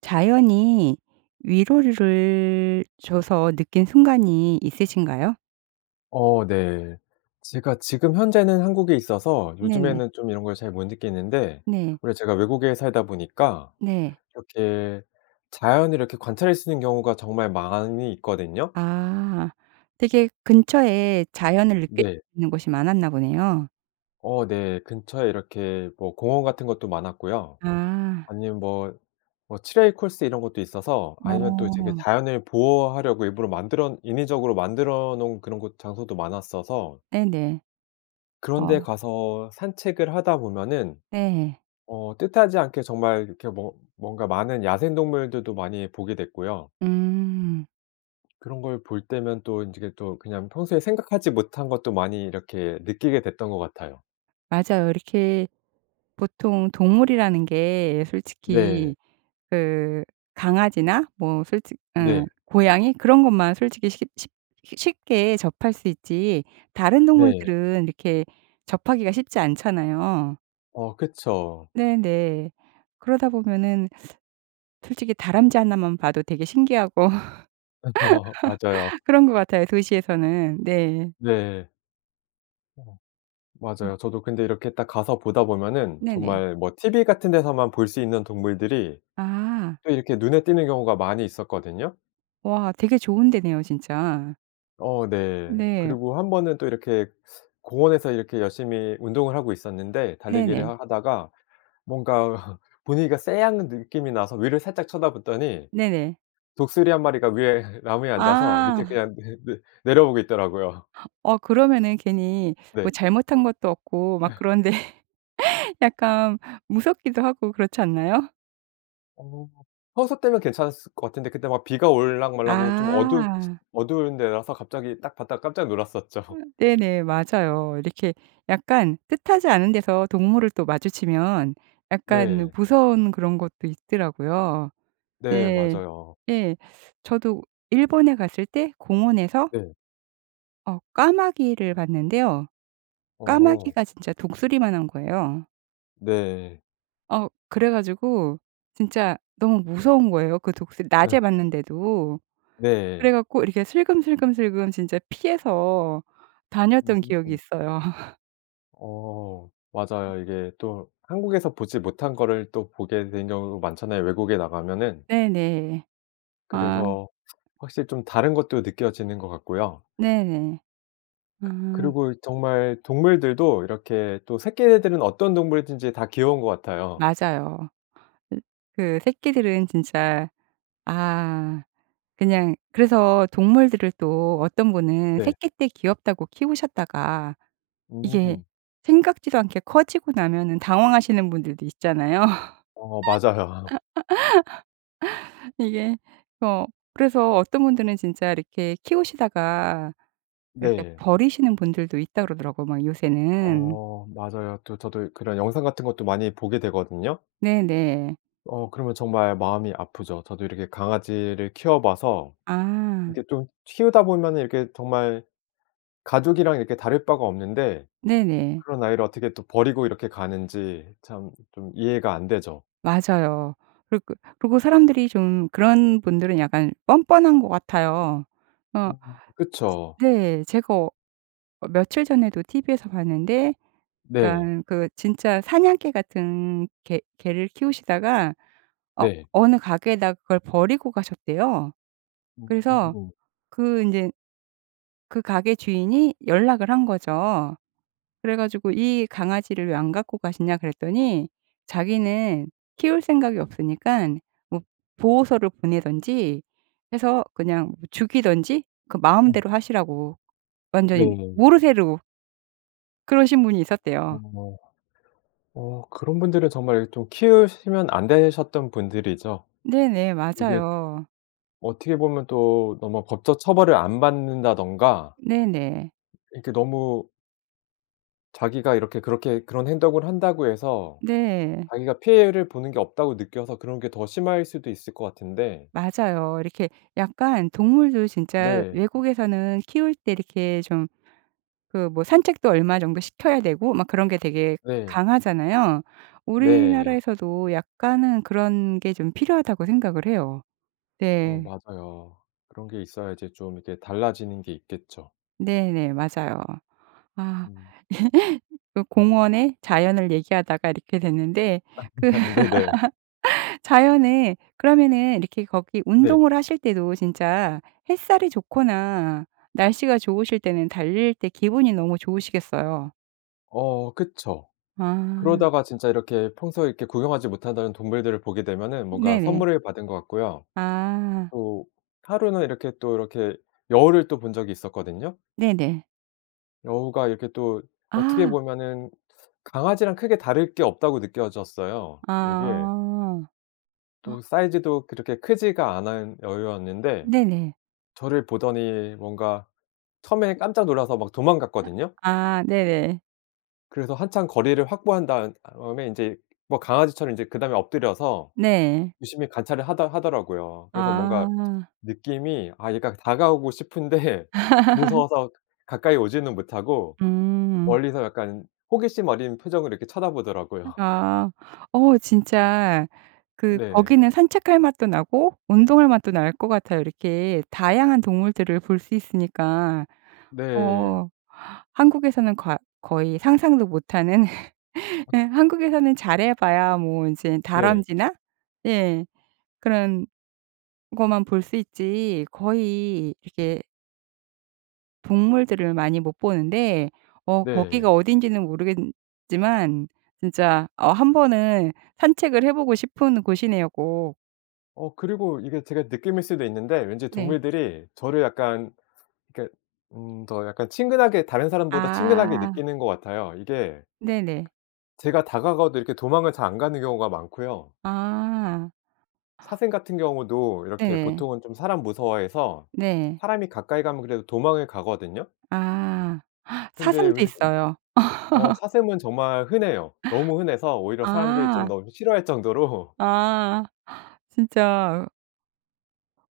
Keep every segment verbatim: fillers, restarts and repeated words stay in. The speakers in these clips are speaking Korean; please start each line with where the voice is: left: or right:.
right: 자연이 위로를 줘서 느낀 순간이 있으신가요?
left: 어 네. 제가 지금 현재는 한국에 있어서
right: 네네.
left: 요즘에는 좀 이런 걸 잘 못 느끼는데
right: 네.
left: 오히려 제가 외국에 살다 보니까
right: 네.
left: 이렇게 자연을 이렇게 관찰할 수 있는 경우가 정말 많이 있거든요.
right: 아. 되게 근처에 자연을 느낄
left: 네.
right: 수 있는 곳이 많았나 보네요.
left: 어 네. 근처에 이렇게 뭐 공원 같은 것도 많았고요.
right: 아.
left: 아니면 뭐, 뭐 트레일 코스 이런 것도 있어서 아니면 또 되게
right: 어.
left: 자연을 보호하려고 일부러 만들언 인위적으로 만들어 놓은 곳 그런 장소도 많았어서
right: 네네.
left: 그런 데
right: 어.
left: 가서 산책을 하다 보면은
right: 네.
left: 어 뜻하지 않게 정말 이렇게 뭔 뭔가 많은 야생동물들도 많이 보게 됐고요.
right: 음.
left: 그런 걸 볼 때면 또 인제 그 또 그냥 평소에 생각하지 못한 것도 많이 이렇게 느끼게 됐던 것 같아요.
right: 맞아요. 이렇게 보통 동물이라는 게
left: 네.
right: 솔직히 그 강아지나 뭐 솔직 응
left: 네.
right: 고양이 그런 것만 솔직히 쉽 쉽 쉬 쉽게 접할 수 있지 다른
left: 네.
right: 동물들은 이렇게 접하기가 쉽지 않잖아요.
left: 어 그쵸.
right: 네네. 그러다 보면은 솔직히 다람쥐 하나만 봐도 되게 신기하고
left: 맞아요.
right: 그런 것 같아요 도시에서는. 네.
left: 네. 어
right: 음.
left: 맞아요. 저도 근데 이렇게 딱 가서 보다 보면은
right: 네네.
left: 정말 뭐 티브이 같은 데서만 볼 수 있는 동물들이
right: 아.
left: 또 이렇게 눈에 띄는 경우가 많이 있었거든요.
right: 와 되게 좋은 데네요 진짜.
left: 어 네.
right: 네.
left: 그리고 한 번은 또 이렇게 공원에서 이렇게 열심히 운동을 하고 있었는데 달리기를
right: 네네.
left: 하다가 뭔가 분위기가 쎄한 느낌이 나서 위를 살짝 쳐다봤더니
right: 네네.
left: 독수리 한 마리가 위에 나무에 앉아서 밑에
right: 아.
left: 그냥 내 내 내려보고 있더라고요.
right: 어 그러면은 괜히
left: 네.
right: 뭐 잘못한 것도 없고 막 그런데 약간 무섭기도 하고 그렇지 않나요?
left: 어 평소 때면 괜찮았었을 것 같은데 그때 막 비가 올락 말락하고 좀 어둡
right: 아.
left: 어두운 데라서 갑자기 딱 봤다가 깜짝 놀랐었죠.
right: 네네 맞아요. 이렇게 약간 뜻하지 않은 데서 동물을 또 마주치면 약간
left: 네.
right: 무서운 그런 것도 있더라고요.
left: 네
right: 네.
left: 맞아요.
right: 예. 저도 일본에 갔을 때 공원에서
left: 네.
right: 어 까마귀를 봤는데요.
left: 어.
right: 까마귀가 진짜 독수리만 한 거예요.
left: 네.
right: 어 그래 가지고 진짜 너무 무서운 거예요 그 독수리
left: 어.
right: 낮에 봤는데도. 그래
left: 네.
right: 갖고 이렇게 슬금슬금슬금 진짜 피해서 다녔던 기억이
left: 무섭죠.
right: 있어요.
left: 어
right: 음.
left: 맞아요. 이게 또 한국에서 보지 못한 거를 또 보게 된 경우도 많잖아요 외국에 나가면은.
right: 네네. 아.
left: 그래서 확실히 좀 다른 것도 느껴지는 것 같고요.
right: 네네. 아.
left: 그리고 정말 동물들도 이렇게 또 새끼 애들은 어떤 동물이든지 다 귀여운 것 같아요.
right: 맞아요. 으 그 새끼들은 진짜 아 그냥 그래서 동물들을 또 어떤 분은
left: 네.
right: 새끼 때 귀엽다고 키우셨다가 이게
left: 음.
right: 생각지도 않게 커지고 나면은 당황하시는 분들도 있잖아요.
left: 어 맞아요.
right: 이게 어 그래서 어떤 분들은 진짜 이렇게 키우시다가 이렇게
left: 네.
right: 버리시는 분들도 있다고 그러더라고 막 요새는.
left: 어 맞아요. 또 저도 그런 영상 같은 것도 많이 보게 되거든요.
right: 네네.
left: 어 그러면 정말 마음이 아프죠. 저도 이렇게 강아지를 키워 봐서
right: 아.
left: 이게 좀 키우다 보면은 이렇게 정말 가족이랑 이렇게 다를 바가 없는데
right: 네네.
left: 그런 아이를 어떻게 또 버리고 이렇게 가는지 참 좀 이해가 안 되죠.
right: 맞아요. 그리고 그리고 사람들이 좀 그런 분들은 약간 뻔뻔한 것 같아요. 어
left: 음 그쵸.
right: 네. 제가 어 며칠 전에도 티브이에서 봤는데
left: 네.
right: 그러니깐 그 진짜 사냥개 같은 개 개를 키우시다가 어
left: 네.
right: 어느 가게에다가 그걸 버리고 가셨대요. 그래서
left: 음.
right: 그 인제 그 가게 주인이 연락을 한 거죠. 그래 가지고 이 강아지를 왜 안 갖고 가시냐 그랬더니 자기는 키울 생각이 없으니깐 뭐 보호소로 보내든지 해서 그냥 죽이든지 그
left: 어.
right: 마음대로 하시라고 완전히
left: 네.
right: 모르쇠로 그러신 분이 있었대요.
left: 어. 어 그런 분들은 정말 좀 키우시면 안 되셨던 분들이죠.
right: 네네
left: 이게
right: 맞아요.
left: 어떻게 보면 또 너무 법적 처벌을 안 받는다든가
right: 네네.
left: 이렇게 너무 자기가 이렇게 그렇게 그런 행동을 한다고 해서
right: 네.
left: 자기가 피해를 보는 게 없다고 느껴서 그런 게 더 심할 수도 있을 것 같은데
right: 맞아요. 이렇게 약간 동물도 진짜
left: 네.
right: 외국에서는 키울 때 이렇게 좀 그 뭐 산책도 얼마 정도 시켜야 되고 막 그런 게 되게
left: 네.
right: 강하잖아요.
left: 네.
right: 우리나라에서도 약간은 그런 게 좀 필요하다고 생각을 해요.
left: 어
right: 네.
left: 맞아요. 그런 게 있어야 이제 좀 이렇게 달라지는 게 있겠죠.
right: 네네 맞아요. 아.
left: 음.
right: 그
left: 음.
right: 공원에 자연을 얘기하다가 이렇게 됐는데 그
left: 네네.
right: 자연에 그러면은 이렇게 거기
left: 네.
right: 운동을 하실 때도 진짜 햇살이 좋거나 날씨가 좋으실 때는 달릴 때 기분이 너무 좋으시겠어요.
left: 어 그쵸.
right: 아.
left: 그러다가 진짜 이렇게 평소에 이렇게 구경하지 못한다는 동물들을 보게 되면은 뭔가
right: 네네.
left: 선물을 받은 것 같고요.
right: 아.
left: 또 하루는 이렇게 또 이렇게 여우를 또 본 적이 있었거든요.
right: 네네.
left: 여우가 이렇게 또 어떻게
right: 아.
left: 보면은 강아지랑 크게 다를 게 없다고 느껴졌어요. 이게
right: 아.
left: 또 사이즈도 그렇게 크지가 않은 여우였는데
right: 네네.
left: 저를 보더니 뭔가 처음에는 깜짝 놀라서 막
right: 아
left: 도망갔거든요.
right: 아 네네.
left: 그래서 한참 거리를 확보한 다은 다음에 인제 뭐 강아지처럼 인제 그다음에 엎드려서
right: 네.
left: 유심히 관찰을 하다 하더라고요. 그래서 뭔가
right: 아.
left: 느낌이 아 얘가 다가오고 싶은데 무서워서 가까이 오지는 못하고
right: 음.
left: 멀리서 약간 호기심 어린 표정으로 이렇게 쳐다 보더라고요.
right: 어아. 어 진짜 그
left: 네.
right: 거기는 산책할 맛도 나고 운동할 맛도 날 것 같아요 이렇게 다양한 동물들을 볼 수 있으니까.
left: 네.
right: 어 한국에서는 과 거의 상상도 못 하는.
left: 어.
right: 예. 한국에서는 잘 해 봐야 뭐 인제
left: 네.
right: 다람쥐나 예 그런 거만 볼 수 있지 거의 이렇게 동물들을 많이 못 보는데 어
left: 네.
right: 거기가 어딘지는 모르겠지만 진짜 어 한 번은 산책을 해 보고 싶은 곳이네요 꼭.
left: 어 그리고 이게 제가 느낌일 수도 있는데 왠지
right: 네.
left: 동물들이 저를 약간 그러니깐 음 더 약간 친근하게 다른 사람보다 친근하게
right: 아.
left: 느끼는 것 같아요. 이게
right: 네네.
left: ...제가 다가가도 이렇게 도망을 잘 안 가는 경우가 많고요.
right: 아.
left: 사슴 같은 경우도 이렇게
right: 네네.
left: 보통은 좀 사람 무서워해서
right: 네.
left: 사람이 가까이 가면 그래도 도망을 가거든요.
right: 아
left: 근데
right: 사슴도
left: 오히려
right: 있어요.
left: 어 사슴은 정말 흔해요. 너무 흔해서 오히려 사람들이 좀
right: 아.
left: 너무 싫어할 정도로
right: 아 진짜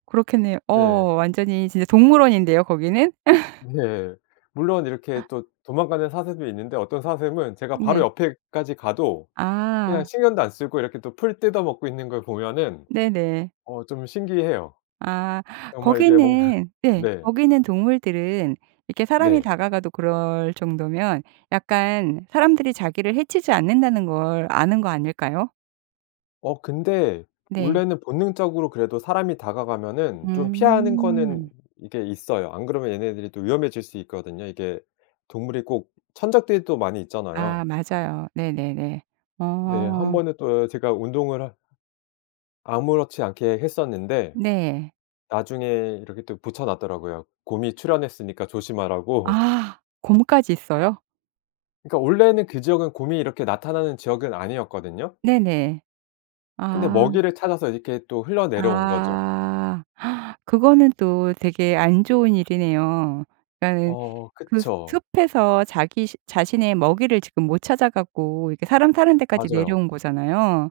right: 그렇겠네 어
left: 네.
right: 완전히 진짜 동물원인데요 거기는.
left: 네. 물론 이렇게 또 도망가는 사슴도 있는데 어떤 사슴은 제가 바로
right: 네.
left: 옆에까지 가도 그냥
right: 아.
left: 신경도 안 쓰고 이렇게 또 풀 뜯어 먹고 있는 걸 보면은
right: 네네.
left: 어 좀 신기해요.
right: 아
left: 정말 이게 뭔가
right: 거기는 네
left: 네.
right: 거기는 동물들은 이렇게 사람이
left: 네.
right: 다가가도 그럴 정도면 약간 사람들이 자기를 해치지 않는다는 걸 아는 거 아닐까요?
left: 어 근데
right: 네.
left: 원래는 본능적으로 그래도 사람이 다가가면은 좀 피하는 거는
right: 음.
left: 이게 있어요. 안 그러면 얘네들이 또 위험해질 수 있거든요. 이게 동물이 꼭 천적들이 또 많이 있잖아요.
right: 아 맞아요. 네네네.
left: 네.
right: 어.
left: 한번은 또 제가 운동을 하 아무렇지 않게 했었는데
right: 네.
left: 나중에 이렇게 또 붙여 놨더라고요. 곰이 출현했으니까 조심하라고.
right: 아 곰까지 있어요?
left: 그러니까 원래는 그 지역은 곰이 이렇게 나타나는 지역은 아니었거든요.
right: 네네.
left: 근데
right: 아.
left: 먹이를 찾아서 이렇게 또 흘러 내려온 거죠.
right: 아. 그거는 또 되게 안 좋은 일이네요. 그러니까는
left: 어
right: 그 스
left: 그쵸.
right: 숲에서 자기 시 자신의 먹이를 지금 못 찾아 갖고 이렇게 사람 사는 데까지
left: 맞아요.
right: 내려온 거잖아요.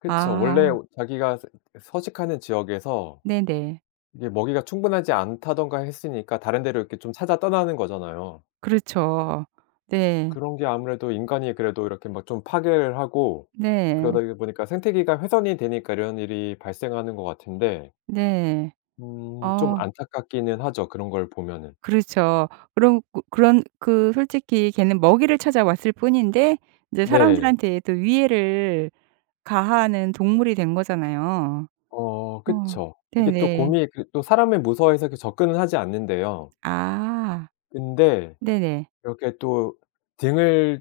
left: 그쵸.
right: 아.
left: 원래 오 자기가 스 예 서식하는 지역에서
right: 네네.
left: 이게 먹이가 충분하지 않다든가 했으니까 다른 데로 이렇게 좀 찾아 떠나는 거잖아요.
right: 그렇죠. 네.
left: 그런 게 아무래도 인간이 그래도 이렇게 뭐 좀 파괴를 하고
right: 네.
left: 그러다이 보니까 생태계가 훼손이 되니까 이런 일이 발생하는 것 같은데
right: 네.
left: 음 좀
right: 어.
left: 안타깝기는 하죠 그런 걸 보면은.
right: 그렇죠. 그런 고 그런 그 솔직히 걔는 먹이를 찾아왔을 뿐인데 이제
left: 네.
right: 사람들한테도 위해를 가하는 동물이 된 거잖아요.
left: 어
right: 어
left: 그쵸. 이게 또
right: 네네.
left: 곰이 그 또 사람을 무서워해서 그렇게 접근은 하지 않는데요.
right: 아.
left: 근데
right: 네네.
left: 이렇게 또 등을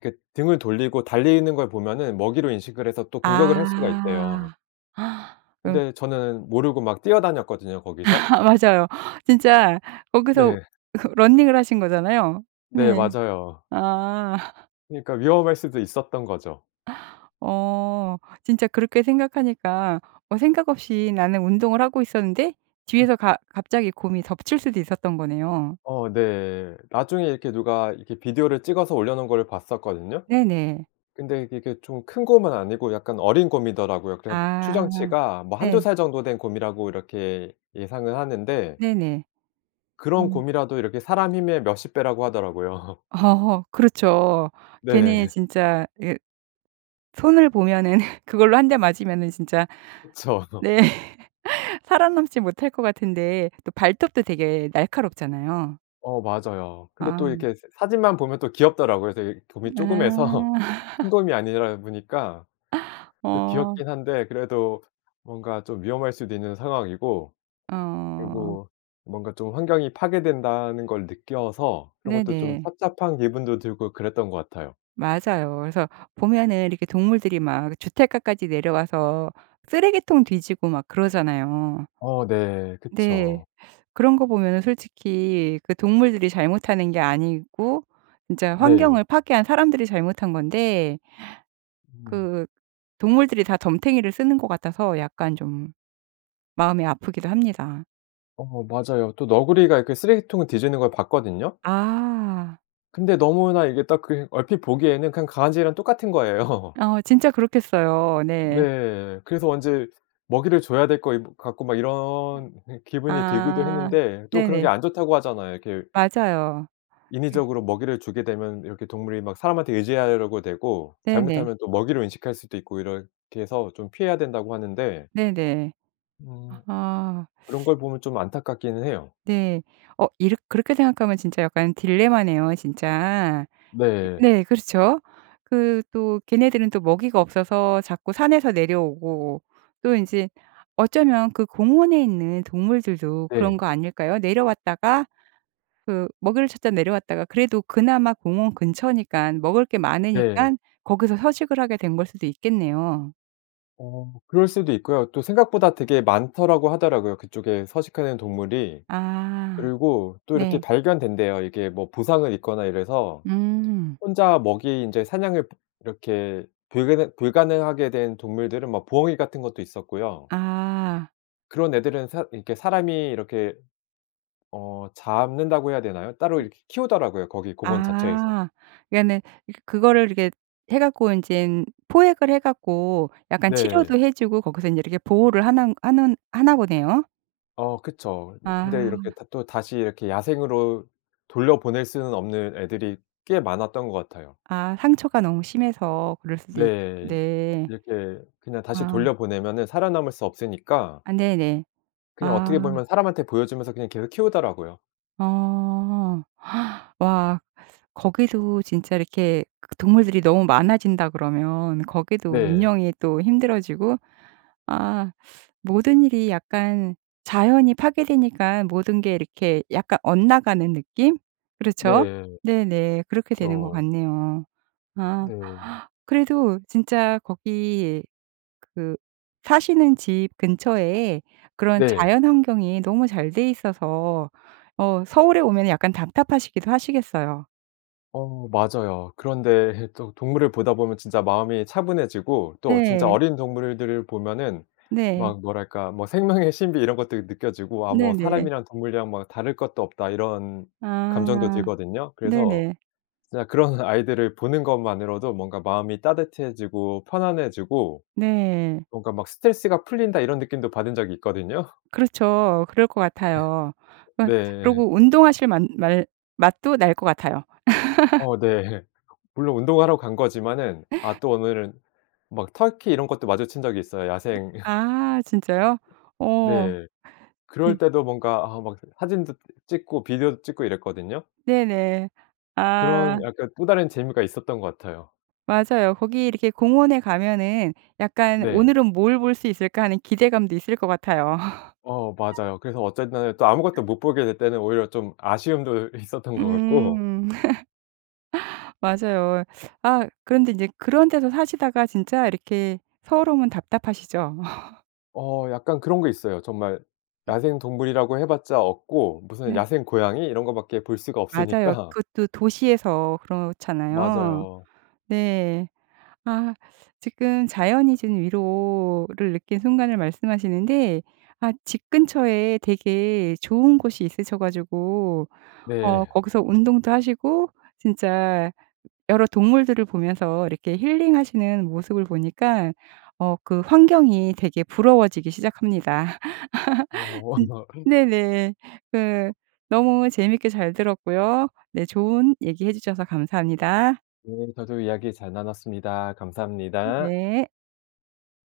left: 그 등을 돌리고 달리는 걸 보면은 먹이로 인식을 해서 또 공격을 할 수가 있대요.
right: 아. 응
left: 근데 저는 모르고 막 뛰어다녔거든요 거기서.
right: 맞아요. 진짜 거기서
left: 네.
right: 그 러닝을 하신 거잖아요.
left: 네.
right: 네.
left: 맞아요.
right: 아.
left: 그러니까 위험할 수도 있었던 거죠.
right: 어. 진짜 그렇게 생각하니까 어 생각 없이 나는 운동을 하고 있었는데
left: 예.
right: 뒤에서 가 갑자기 곰이 덮칠 수도 있었던 거네요.
left: 어 네. 나중에 이렇게 누가 이렇게 비디오를 찍어서 올려 놓은 거를 봤었거든요.
right: 네네.
left: 근데 이게 이렇게 좀 큰 곰은 아니고 약간 어린 곰이더라고요. 그렇긴 한데
right: 아
left: 추정치가 뭐 한두
right: 네.
left: 살 정도 된 곰이라고 이렇게 예상은 하는데
right: 네네.
left: 그런
right: 음.
left: 곰이라도 이렇게 사람 힘의 몇십 배라고 하더라고요.
right: 어허 어 그렇죠. 걔네
left: 네.
right: 진짜 예 손을 보면은 그걸로 한 대 맞으면은 진짜
left: 그쵸.
right: 네 살아남지 못할 것 같은데 또 발톱도 되게 날카롭잖아요.
left: 어 맞아요. 근데 또
right: 아.
left: 이렇게 새 사진만 보면 또 귀엽더라고요. 그래서 이 곰이
right: 아.
left: 쪼그매서. 큰 곰이 아니라 보니까 그
right: 어.
left: 귀엽긴 한데 그래도 뭔가 좀 위험할 수도 있는 상황이고
right: 어.
left: 그리고 뭔가 좀 환경이 파괴된다는 걸 느껴서 그런 것도 좀
right: 네네.
left: 착잡한 기분도 들고 그랬던 것 같아요.
right: 맞아요. 그래서 보면은 이렇게 동물들이 막 주택가까지 내려와서 쓰레기통 뒤지고 막 그러잖아요.
left: 어 네.
right: 네.
left: 그쵸.
right: 그런 거 보면은 솔직히 그 동물들이 잘못하는 게 아니고 진짜
left: 네.
right: 환경을 파괴한 사람들이 잘못한 건데
left: 음.
right: 그 동물들이 다 덤터기를 쓰는 것 같아서 약간 좀 마음이 아프기도 합니다.
left: 어 맞아요. 또 너구리가 이렇게 쓰레기통을 뒤지는 걸 봤거든요.
right: 아.
left: 근데 너무나 이게 딱 그 얼핏 보기에는 그냥 강아지랑 똑같은 거예요.
right: 어 진짜 그렇겠어요. 네.
left: 네. 그래서 왠지 먹이를 줘야 될 것 이 같고 막 이런 네 기분이 들기도
right: 아.
left: 했는데 또 그런 게
right: 네네.
left: 안 좋다고 하잖아요. 이렇게
right: 맞아요. 네.
left: 인위적으로 먹이를 주게 되면 이렇게 동물이 막 사람한테 의지하려고 되고
right: 네네.
left: 잘못하면 또 먹이를 인식할 수도 있고 이렇게 해서 좀 피해야 된다고 하는데
right: 네네.
left: 음
right: 아하.
left: 그런 걸 보면 좀 안타깝기는 해요.
right: 네. 어 이렇 그렇게 생각하면 진짜 약간 딜레마네요 진짜. 예
left: 네.
right: 네 그렇죠. 그 또 걔네들은 또 먹이가 없어서 자꾸 산에서 내려오고 또 인제 어쩌면 그 공원에 있는 동물들도 그런
left: 네.
right: 거 아닐까요? 내려왔다가 그 먹이를 찾다 내려왔다가 그래도 그나마 공원 근처니깐 먹을 게
left: 네.
right: 많으니깐 거기서 서식을 하게 된 걸 수도 있겠네요.
left: 어 그럴 수도 있고요.또 생각보다 되게 많더라고 하더라고요 그쪽에 서식하는 동물이.
right: 아.
left: 그리고 또 이렇게
right: 네.
left: 발견된대요 이게 뭐 부상을 입거나 이래서
right: 음.
left: 혼자 먹이 인제 사냥을 이렇게 불가능 불가능하게 된 동물들은 뭐 부엉이 같은 것도 있었고요
right: 아.
left: 그런 애들은 사 이렇게 사람이 이렇게 어 잡는다고 해야 되나요? 따로
right: 음.
left: 이렇게 키우더라고요 거기 공원 자체에서.
right: 아. 그러니까는 이 그거를 이렇게 해 갖고 인젠 포획을 해 갖고 약간
left: 네.
right: 치료도 해 주고 거기서 인제 이렇게 보호를 하는 하는 하나 보네요.
left: 어 그쵸. 음 근데
right: 아.
left: 이렇게 다 또 다시 이렇게 야생으로 돌려보낼 수는 없는 애들이 꽤 많았던 것 같아요.
right: 아. 상처가 너무 심해서 그럴 수도 있
left: 네.
right: 네.
left: 이렇게 그냥 다시
right: 아.
left: 돌려 보내면 살아남을 수 없으니까
right: 아 네네.
left: 그냥
right: 아.
left: 어떻게 보면 사람한테 보여 주면서 그냥 걔를 키우더라고요.
right: 어. 와. 거기도 진짜 이렇게 동물들이 너무 많아진다 그러면 거기도
left: 네.
right: 운영이 또 힘들어지고 아 모든 일이 약간 자연이 파괴되니깐 모든 게 이렇게 약간 엇나가는 느낌? 그렇죠?
left: 네.
right: 네 네. 그렇게 되는 것
left: 그쵸.
right: 같네요. 아.
left: 네.
right: 그래도 진짜 거기 그 사시는 집 근처에 그런
left: 네.
right: 자연환경이 너무 잘 돼 있어서 어 서울에 오면 약간 답답하시기도 하시겠어요.
left: 어 맞아요. 그런데 또 동물을 보다 보면 진짜 마음이 차분해지고 또 진짜
right: 네.
left: 어린 동물들을 보면은
right: 네.
left: 막 뭐랄까 뭐 생명의 신비 이런 것들이 느껴지고 아 뭐
right: 네네.
left: '사람이랑 동물이랑 막 다를 것도 없다.' 이런 감정도
right: 아
left: 들거든요. 그래서
right: 네네.
left: 그냥 그런 아이들을 보는 것 만으로도 뭔가 마음이 따뜻해지고 편안해지고
right: 네.
left: 뭔가 막 '스트레스가 풀린다.' 이런 느낌도 받은 적이 있거든요.
right: 그렇죠. 그럴 것 같아요. 그러
left: 네.
right: 그러고 운동하실 만 말 맛도 날 것 같아요.
left: 어 네. 물론 운동하러 간 거지만은 아 또 오늘은 막 터키 이런 것도 마주친 적이 있어요. 야생
right: 아 진짜요? 어.
left: 네. 그럴
right: 진
left: 때도 뭔가 아 막 사진도 읏 찍고 비디오도 찍고 이랬거든요.
right: 네네. 아.
left: 그런 약간 또 다른 재미가 있었던 것 같아요.
right: 맞아요. 거기 이렇게 공원에 가면은 약간
left: 네.
right: '오늘은 뭘 볼 수 있을까?' 하는 기대감도 있을 것 같아요.
left: 어 맞아요. 그래서 어쨌든 또 아무것도 못 보게 될 때는 오히려 좀 아쉬움도 있었던 것 같고
right: 음. 맞아요. 아 그런데 인제 그런 데서 사시다가 진짜 이렇게 서울 오면 답답하시죠?
left: 어 약간 그런 거 있어요. 정말 야생동물이라고 해 봤자 없고 무슨
right: 네.
left: 야생 고양이 이런 거 밖에 볼 수가
right: 맞아요.
left: 없으니까
right: 그것도 도시에서 그렇잖아요.
left: 맞아요.
right: 네. 아 지금 자연이 지금 위로를 느낀 순간을 말씀하시는데 아 집 근처에 되게 좋은 곳이 있으셔 가지고 어
left: 네.
right: 거기서 운동도 하시고 진짜 여러 동물들을 보면서 이렇게 힐링하시는 모습을 보니까 어 그 환경이 되게 부러워지기 시작합니다.
left: 어.
right: 진
left: [unintelligible]
right: 네네네. 그 너무 재밌게 잘 들었고요 네 좋은 얘기해 주셔서 감사합니다.
left: 네 저도 이야기 잘 나눴습니다. 감사합니다.
right: 네.